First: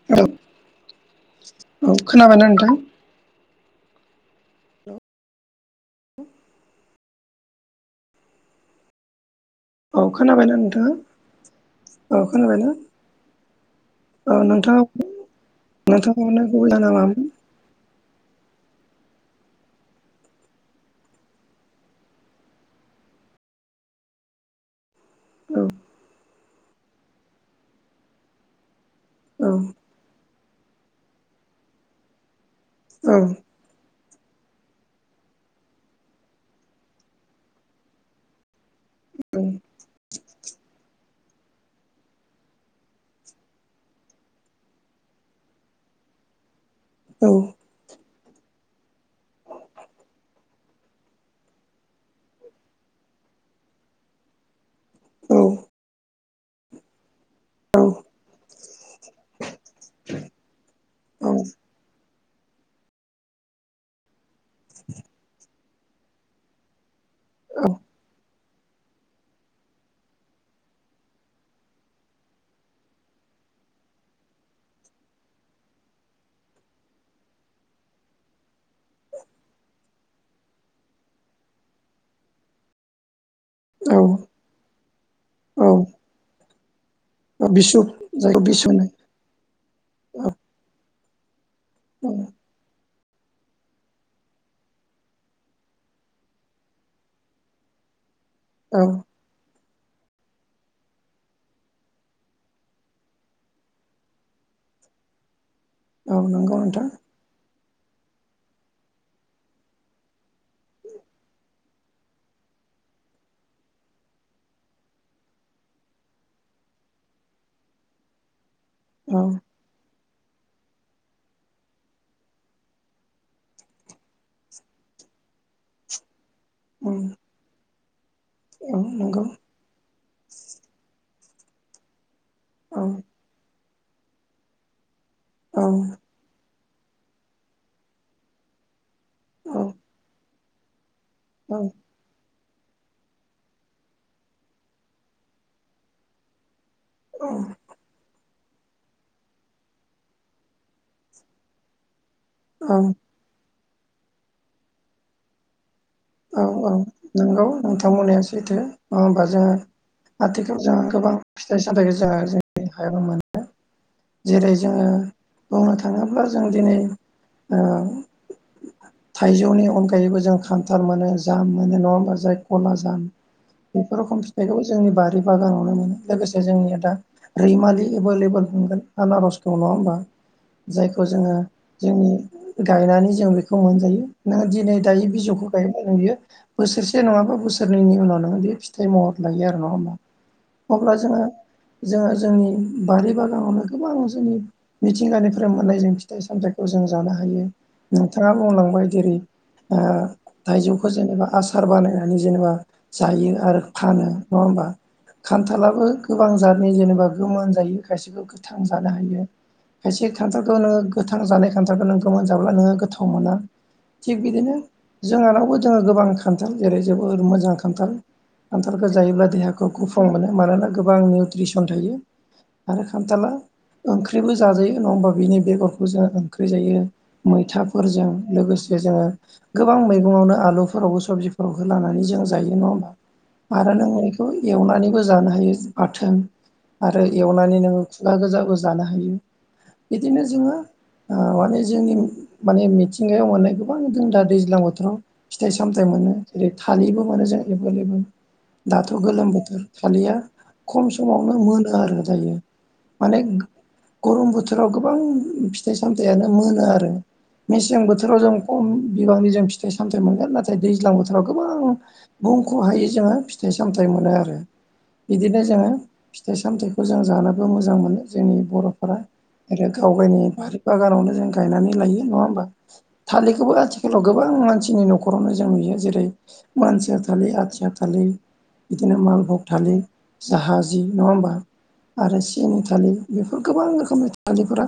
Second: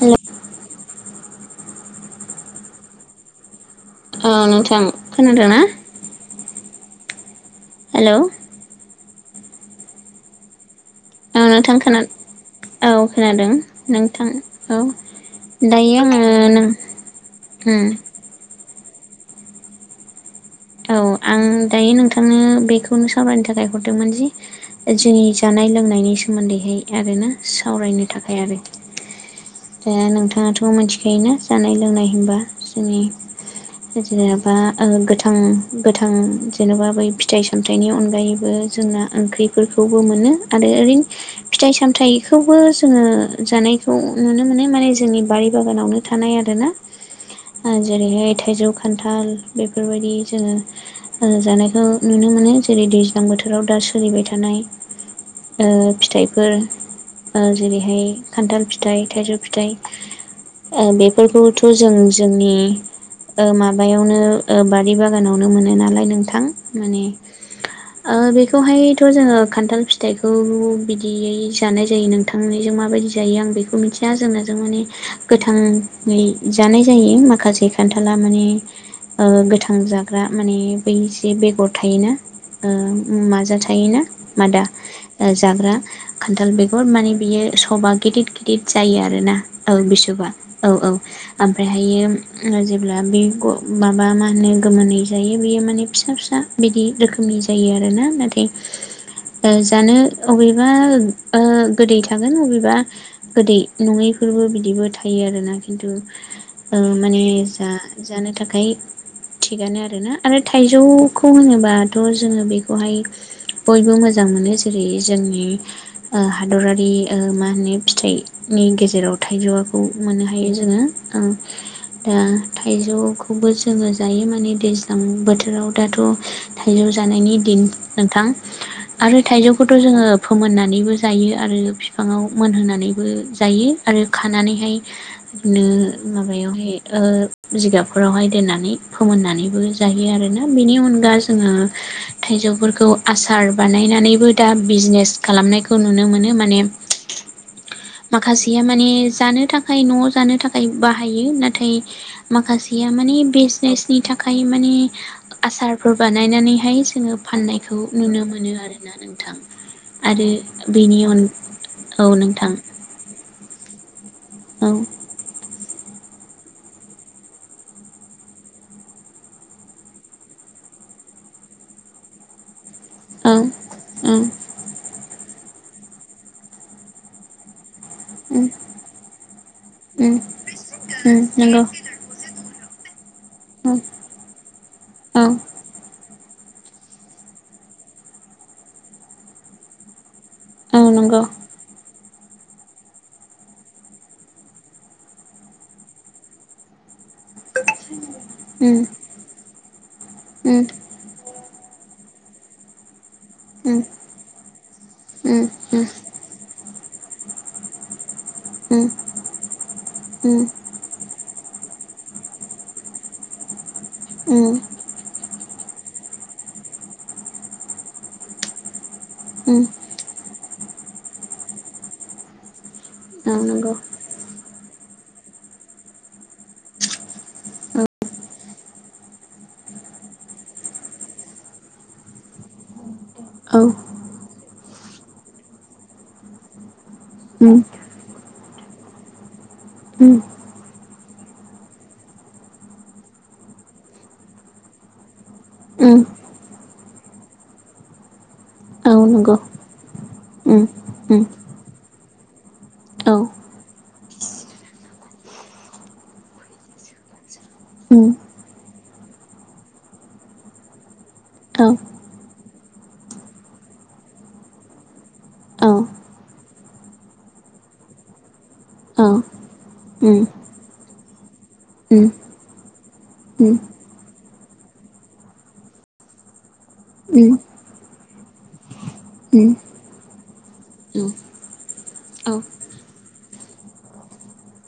हेल' औ औ खोनाबायना नोंथां औ नोंथां खोनादों ना हेल' औ खोनाबायना नोंथाङा औ नोंथां खोना औ खोनाबायना औ खोनादों नोंथां औ दा आङो नोंथाङा हरनाय गुबै नों जाहोना मामोन उम औ आं दायो नोंथांनो बेखौनो सावरायनो थाखाय हरदोंमोन जि जोंनि औ जानाय लोंनायनि सोमोन्दैहाय आरोना सावरायनो थाखाय आरो औ दा नोंथाङाथ' मिथिखायोना जानाय लोंनाय होनबा जुनि औ जेनेबा ओ गोथा थां गोथां जेनेबा बै फिथाइ सामथाइनि अनगायैबो जोंना ओंख्रिफोरखौबो मो नो आरो ओरैनो फिथाइ सामथखौबो जोङो जानायखौ नुनो मोनो माने जोंनि बारि बागानावनो थानाय आरो ना औ जेरैहाय थाइजौ खान्थाल बेफोरबाय दि जोङो जानायखौ नुनो मोनो जेरै दैज्लां बोथोराव दा सोलिबाय थानाय औ ओ फिथाइफोर ओ जेरैहाय खान्थाल फि थाइ थाइजौ फिथाइ ओ बेफोरखौथ' जों जोंनि माबायावनो ओ बा दि बागानावनो मोनो नालाय नोंथां माने बेओ खौहायथ' जोङो खान्थाल फिथाइखौ बिदियै जानाय जायो नोंथांनि जों माबायदि जायो आं बेखौ मिथिया जोंनाजों माने गोथाङै जानाय जायो माखासे खान्थाला माने ओ गो थां जाग्रा माने बैएसे बेगर थायोना ओ मा जा थाङो औ ना मादा औ जाग्रा खानथाल बे गर माने औ बियो बिसु सबा गिदद जायखौ गिदिर बिसु होनो जायो आरो ना औ बिसबा औ औ ओमफ्रायहायो जेब्ला बे माबा मा होनो गोमोनै जायो बियो माने फिसा फिसा बिदि रोखोमनि जायो आरोना नाथाय औ जानो अबेबा ओ गोदै थागोन अबेबा गोदै नङैफोरबो बिदिबो थायो आरोना खिन्थु औ नंगौ नोंथां माने जानो थाखाय थिगानो आरोना आरो थाइजौखौ होनोबाथ' जोङो बेखौहाय बयबो मोजां मो नो जेरै जोंनि हादरारि मा होनो फिथाइ नि गेजेराव औ थाइजौखौ मोननो हायो जोङो दा थाइजौखौबो जोङो जायो माने दैज्लां बोथोराव दाथ' औ थाइजौ जानायनि दिन नोंथां औ आरो नंगौ थाइजौखौथ' जोङो फोमोननानैबो जायो आरो बिफाङाव औ मोनहोनानैबो जायो आरो खानानैहाय औ बिदिनो माबायावहाय जिगाबफोरावहाय दोननानै औ फोमोननानैबो जायो आरोना बेनि अनगा जोङो औ थाइजौफोरखौ आसार बानायनानैबो दा बिजनेस खालामनायखौ नुनो मोनो माने माखासेया माने जानो थाखाय न'आव जानो थाखाय बाहायो नाथाय माखासेया माने बिजनेसनि थाखाय माने आसार फोर औ बानायनानैहाय जोङो नंगौ फाननायखौ नोंथां बुंनाया नुनो मोनो सैथो नङा आरोना होमबा नोंथां जोङो आरो आथिखालाव जोंहा बेनि गोबां अन फिथाइ सामथाइखौ औ जोंहा नोंथां जोंनि हायाव मोनो जेरै औ जोङो बुंनो थाङोब्ला जों दिनै ओ थाइजौनि अनगायैबो जों खान्थाल मोनो जाम मोनो नङा होमबा जाय गला [unintelligible] जाम औ बेफोर रखम औ फिथाइखौ जोंनि बारि बागानाव नुनो मोनो लोगोसे जोंनिया दा रैमालि एभलेबोल उम मोनगोन आनारस दङ नङा होमबा उम जायखौ उम जोङो नंगौ जोंनि गायनानै जों बेखौ उम मोनजायो नों दिनै दायो औ बिजौखौ गायो नों [unintelligible] बियो बोसोरसे नङाबा बोसोरनै उन नोङो बे फिथाइ महर लायो आरो नङा होमबा औ अब्ला जोङो नंगौ जोङो जोंनि बारि बागानावनो गोबां जोंनि मिथिंगानिफोर मोननाय जों फिथाइ सामथाइखौ जों जानो हायो नोंथाङा उम बुंलांबाय जेरै उम थाइजौखौ जेनेबा आसार सार बानायनानै जेनेबा जायो आरो उम फानो नङा होमबा उम खान्थालाबो गोबां जातनि जेनेबा गोमोन जायो खायसेखौ गोथां उम जानो हायो खायसे उम खान्थालखौ नोङो गोथां जानाय नों मोनजाब्ला नोङो गोथाव मोना थिग बिदिनो उम जोंहानावबो जोङो गोबां खान्थाल जेरै जोबोर मोजां खान्थाल खान्थाल जायोब्ला उम देहाखौ गुफुं मोनो मानोना गोबां निउट्रिसन थायो आरो खान्थाला औ नंगौ ओंख्रिबो जाजायो नङा होमबा बेनि बेगरखौ जों ओंख्रि जायो मैथाफोरजों लोगोसे से जोङो गोबां मैगङावनो आलुफोरावबो सबजिफोरावबो लानानै जों जायो नङा होमबा औ आरो नों बेखौ एवनानैबो जानो हायो बाथोन आरो उम एवनानै नोङो खुगा गोजाबो जानो हायो उम बिदिनो जोङो ओ माने जोंनि माने मिथिंगायाव मोननाय गोबां दों दा दैज्लां बोथोराव फिथाइ सामथाइ उम मोनो जेरै थालिरबो मोनो जों एबोल एबोल दाथ' औ गोलोम नंगौ बोथोर थालिरा उम खम उम समावनो मोनो आरो दायो औ माने गरम बोथोराव गोबां फिथाइ सामथाइयानो मोनो आरो मेसें उम बोथोराव जों खम बिबांनि जों फिथाइ सामथाइ मोनगोन नाथाय दैज्लां बोथोराव औ गोबां बुंख'हायै जोङो गोबां फिथाइ सामथाइ मोनो आरो बिदिनो जोङो औ फिथाइ सामथाइखौ जों जानो मोजां मोनो जोंनि बर'फोरा औ उम गाव उम गावनि बारि बागानाव जों गायनानै लायो उम नङा होमबा थालिरखौबो उम आथिखालाव गोबां मानसिनि न'खरावनो जों नुयो जेरै मानसिया उम थालिर आथिया थालिर बिदिनो मालभग उम थालिर जाहाजि नङा होमबा आरो औ सिनि थालिर बेफोर गोबां रोखोमनि थालिरफोरा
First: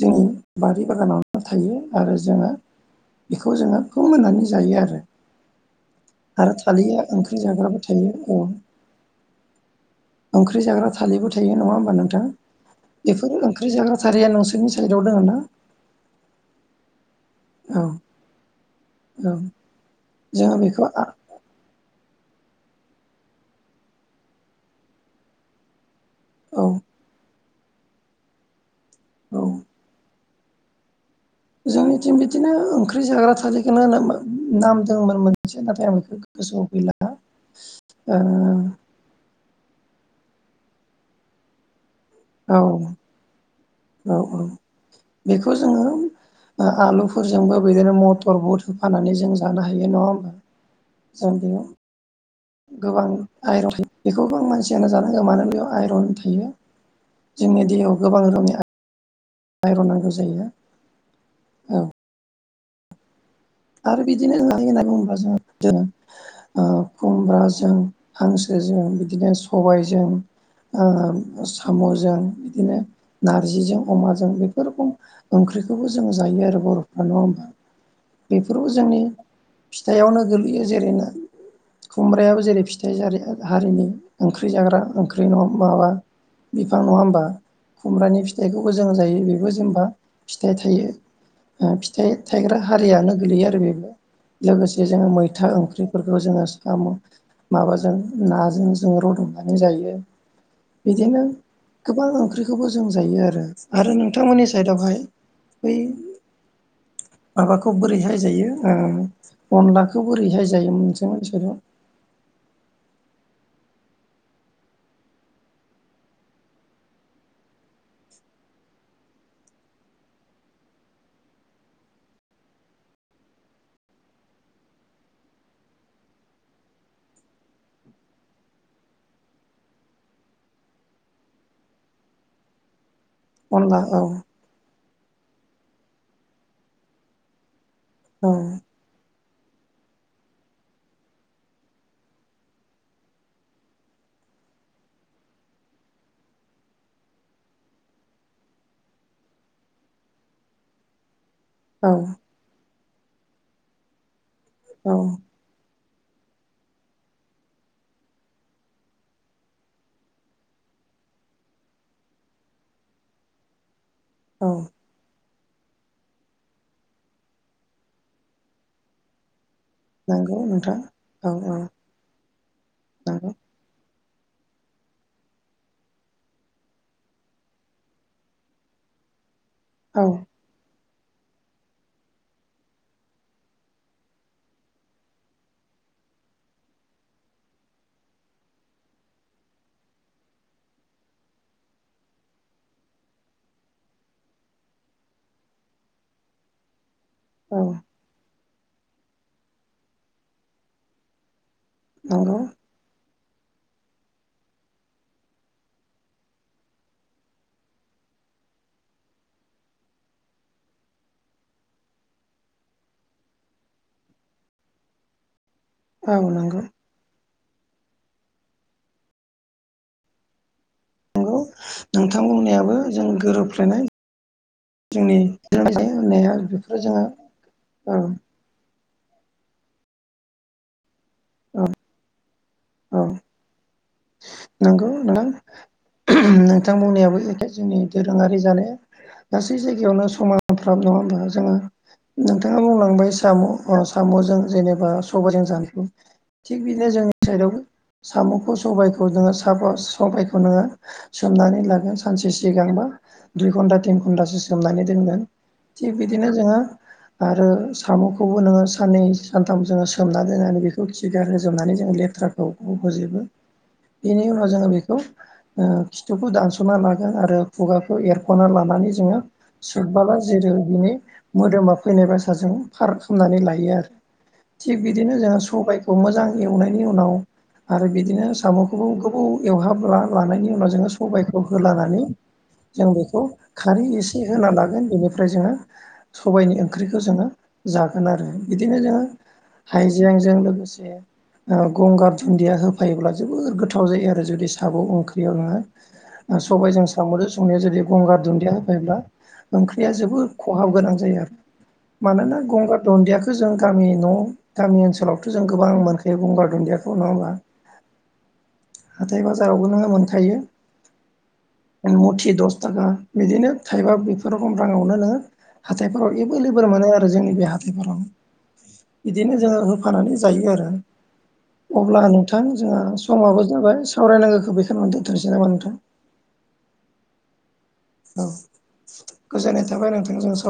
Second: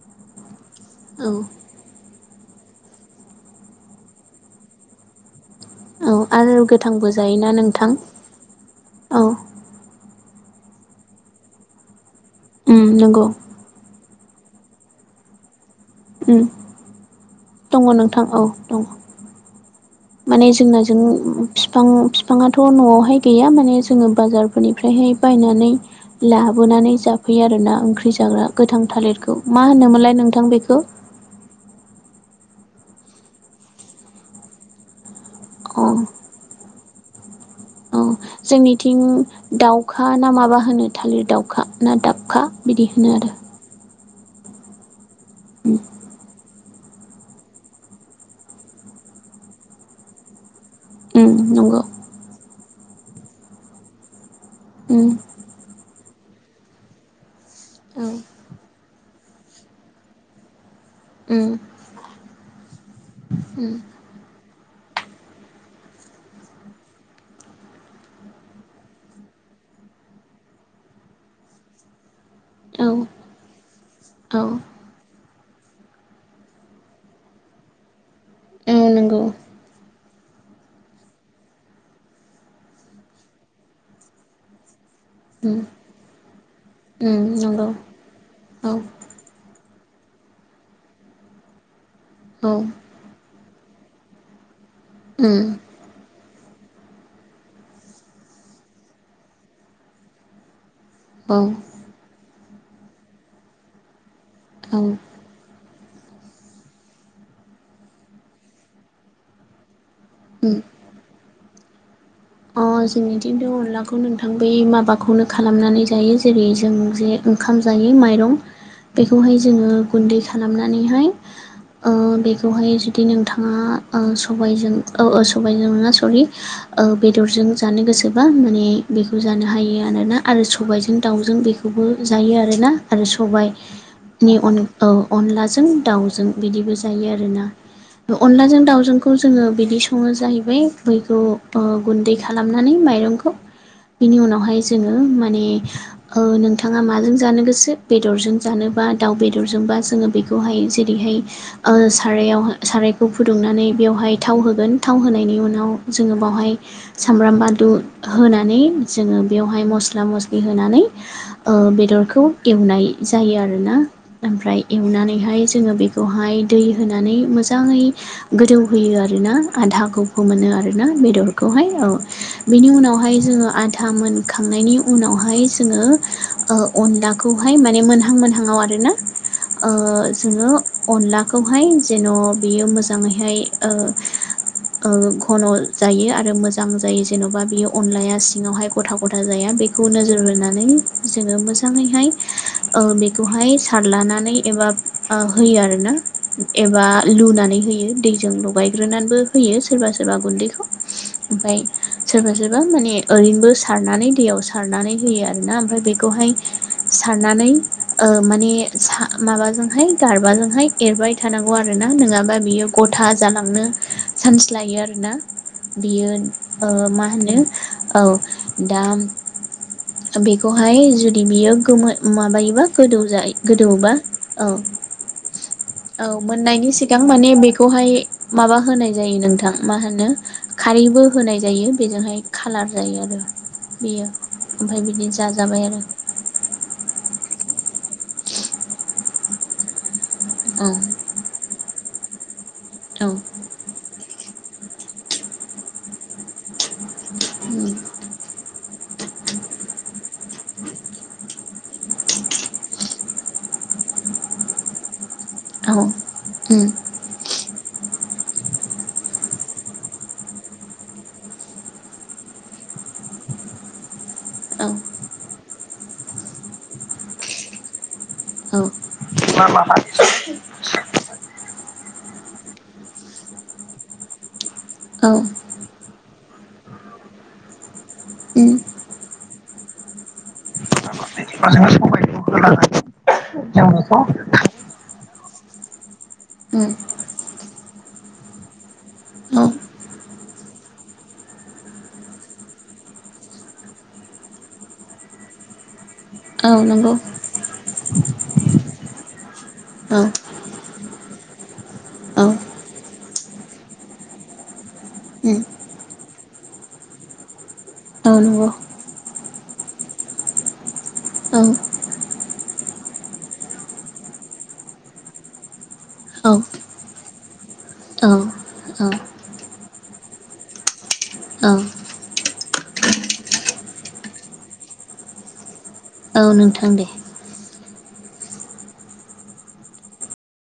जोंनि बारि औ बागानावनो औ थायो आरो जोङो बेखौ जोङो फोमोननानै जायो आरो औ आरो थालिरा गोथांबो ओंख्रि जायोना जाग्राबो नोंथां थायो औ औ ओंख्रि जाग्रा थालिरबो थायो नङा होमबा नोंथां उम नंगौ बेफोर ओंख्रि जाग्रा थालिरा नोंसोरनि साइडआव दङ ना ओम औ दङ नोंथां औ दङ औ माने जोङो बेखौ जोंनाजों आ बिफां बिफाङाथ' न'आवहाय गैया माने जोङो बाजारफोरनिफ्रायहाय बायनानै औ लाबोनानै जाफैयो आरोना ओंख्रि जाग्रा गोथां थालिरखौ औ मा होनोमोनलाय नोंथां थां बेखौ जोंनिथिं बिदिनो ओंख्रि जाग्रा थालिरखौनो नाम दंमोन मोनसे नाथाय अ आं बेखौ गोसो [unintelligible] औ जोंनिथिं दाउखा ना माबा होनो थालिर दाउखा ना दाबखा औ बिदि होनो आरो औ औ बेखौ जोङो आलुफोरजोंबो बिदिनो मटर बुट होफानानै जों जानो हायो नङा होमबा जों ओम बेयाव नंगौ गोबां आइरन थायो बेखौ गोबां मानसियानो उम जानांगौ मानो बेयाव आइरन थायो जोंनि देहायाव गोबां रोखोमनि आ आइरन नांगौ जायो उम औ। उम आरो बिदिनो [unintelligible] ओ खुमब्राजों हांसोजों बिदिनो सबायजों। ओ साम'जों बिदिनो औ नारजिजों अमाजों औ बेफोर रोखोम ओंख ओंख्रिखौबो जों जायो आरो बर'फ्रा नङा होमबा? [inaudible] बेफोरबो औ जोंनि नंगौ फिथाइआवनो गोग्लैयो जेरैनो। खुमब्रायाबो जेरै फिथाइ जा हारिनि ओंख्रि जाग्रा ओं ओंख्रि नङा उम माबा बिफां नङा उम होमबा नंगौ खुमब्रानि औ फिथाइखौबो जों जायो बेबो जेनेबा फिथाइ थायो फिथाइ औ थायग्रा हारियानो गोलैयो आरो बेबो लोगोसे। जों उम मैथा ओंख्रि फोरखौ जोङो स'म माबाजों नाजों जों रुद'नानै जायो। बिदिनो औ गोबां ओंख्रिखौबो जों जायो आरो आरो नोंथांमोननि औ उम साइदावहाय बै माबाखौ बोरैहाय जायो अनला बेखौ बोरैहाय जायोमोनसो मानसोरो अ जोंनिथिं' अनलाखौ नोंथां बै माबाखौनो खालामनानै जायो जेरै जों जे ओंखाम जायो बेखौहाय जोङो गुन्दै खालामनानै। बेखौहाय जुदि नोंथाङा सबायजों सबायजों नङख सरि बेदरजों जानो गोसोबा माने बेखौ जानो हायो आरोना आरो सबायजों दाउजों बेखौबो जा रो आरो ना। आरो अनला औ सबायाइनि अनलाजों दाउजों बिदिबो जायो आरोना। औ अनलाजों दाउजोंखौ जोङो बिदि सङो जाहैबाय मैगौ। गुन्दै खालामनानै माइरंखौ। बिनि उनावहाय जोङो माने नोंथाङा माजों जानो गोसो बेदरजों जानो। बा दाउ बेदरजोंबा जोङो बेखौहाय जेरैहाय औ सारायाव सारायखौ फुदुंनानै बेवहाय थाव होगोन औ थाव होनायनि उनाव जोङो बावहाय सामब्राम बानलु होनानै जोङो बेयावहाय मस्ला मस्लि होनानै। बेदरखौ एवनाय जायो आरोना औ ओमफ्राय एवनानैहाय जोङो बेखौहाय दै होनानै मोजाङै गोदौहोयो आरोना। आधाखौबो नंगौ मोनो नोंथां आरोना औ बेदरखौहाय औ बिनि उनावहाय नंगौ जोङो आधा मोन। खांनायनि उनावहाय जोङो अनलाखौहाय माने मोनहां मोनहांआव आरोना। औ आं जोङो अनलाखौहाय जेन' बियो मोजाङैहाय घन' जायो आरो। आरो मोजां जायो जेन'बा बियो अनलाया सिङावहाय गथा गथा जाया बेखौ नोजोर होनानै जों ओ मोजाङैहाय बेखौहाय सारलानानै एबा होयो आरोना एबा लुनानै औ होयो दैजों लगायग्रोनानैबो होयो सोरबा सोरबा गुन्दैखौ ओमफ्राय। सोरबा नंगौ सोरबा माने ओरैनोबो सारनानै दैयाव सारनानै होयो आर ना ओमफ्राय बेखौहाय सारनानै माने माबाजोंहाय गारबाजोंहाय एरबाय थानांगौ आरोना नङाबा बियो गथा जालांनो सान्स लोयो आरो ना। औ नंगौ बियो मा होनो औ दा बेखौ ओमाय जुदि नंगौ बियो गो नोंथां माबायोबा बुंनायाबो गोदौ जों जायो गोरोबफ्लेनाय गोदौबा औ। जोंनि सोलोंथाइ लानाय औ होननाया मोननायनि बेफोरो सिगां जोङो माने बेखौहाय औ माबा होनाय। नोंथां मा होनो खारैबो होनाय जायो बेजोंहाय खाालार औ जायो आरो बेयो। नंगौ नोंथां नोंथां बुंनायाबो जोंनि दोरोङारि जानाया गासै जायगायावनो औ समानफ्राब नङ होमब्ला जोङो। नोंथाङा औ बुंलांबाय साम' साम'जों जेनेबा सबायाइजों जानफु थिग बिदिनो जोंनि साइदावबो उम साम'खौ सबायखौ खौ नोङो साफ सफाइखौ नोङो सोमनानै लागोन सानसे सिगांबा दुइ घन्टा थिन घन्टासो सोमनानै दोनगोन औ थिग बिदिनो जोङो उम आरो साम'खौबो नोङो साननै सानथाम जोङो सोमनानै दोननानै बेखौ खिगार होजोबनानै जोङो लेथ्राखौ फोजोबो [inaudible] बेनि उनाव जोङो औ बेखौ खिथुखौ दानस'ना लागोन आरो खुगाखौ एरख'ना औ लानानै जोङो [unintelligible] जेरै बिनि मोदोमा फैनाय बासाजों फार खालामनानै लायो आरो थिग बिदिनो औ जोङो सबायखौ मोजां एवनायनि उनाव आरो बिदिनो उम साम' गोबौ गोबौ एवहाबना लानायनि उनाव जोङो सबायखौ बिदिबा जोङो होलानानै सबायखौ होलानानै जों बेखौ जों खारै बेखौ एसे होना लागोन बेनिफ्राय जोङो सबायनि उम ओंख्रिखौ जोङो जागोन आरो बिदिनो जोङो औ हाइजेंजों लोगोसे गंगार दुन्दिया होफायोब्ला जोबोर गो थाव जायो आरो जुदि सागं ओंख्रियावहा औ सबायजों नंगौ साम'जों संनायाव जेरै गंगार दुन्दिया होफायोब्ला ओंख्रिया औ जोबोद खहाब गोनां जायो आरो औ मानोना गंगार दुन्दियाखौ जों गामि न' गामि ओनसोलावथ' उम जों गोबां मोनखायो गंगार दुन्दिया बेखौ नङा होनबा औ नंगौ हाथाय बाजारावबो नोङो मोनखायो औ मुथि दस थाखा बिदिनो थाइबा बेफोर बायदि राङावनो नोङो हाथायफोराव एभेलेबोल मोनो आरो जोंनि बे हाथायफोराव औ बिदिनो जोङो होफानानै जायो आरो औ अब्ला नोंथां जोंहा समाबो जाबाय सावरायनांगौखौ बेखिनियावनो दोनथ'नोसै नामा नोंथां औ नोंथां दे औ गोजोननाय थाबाय नोंथांनिसिमबो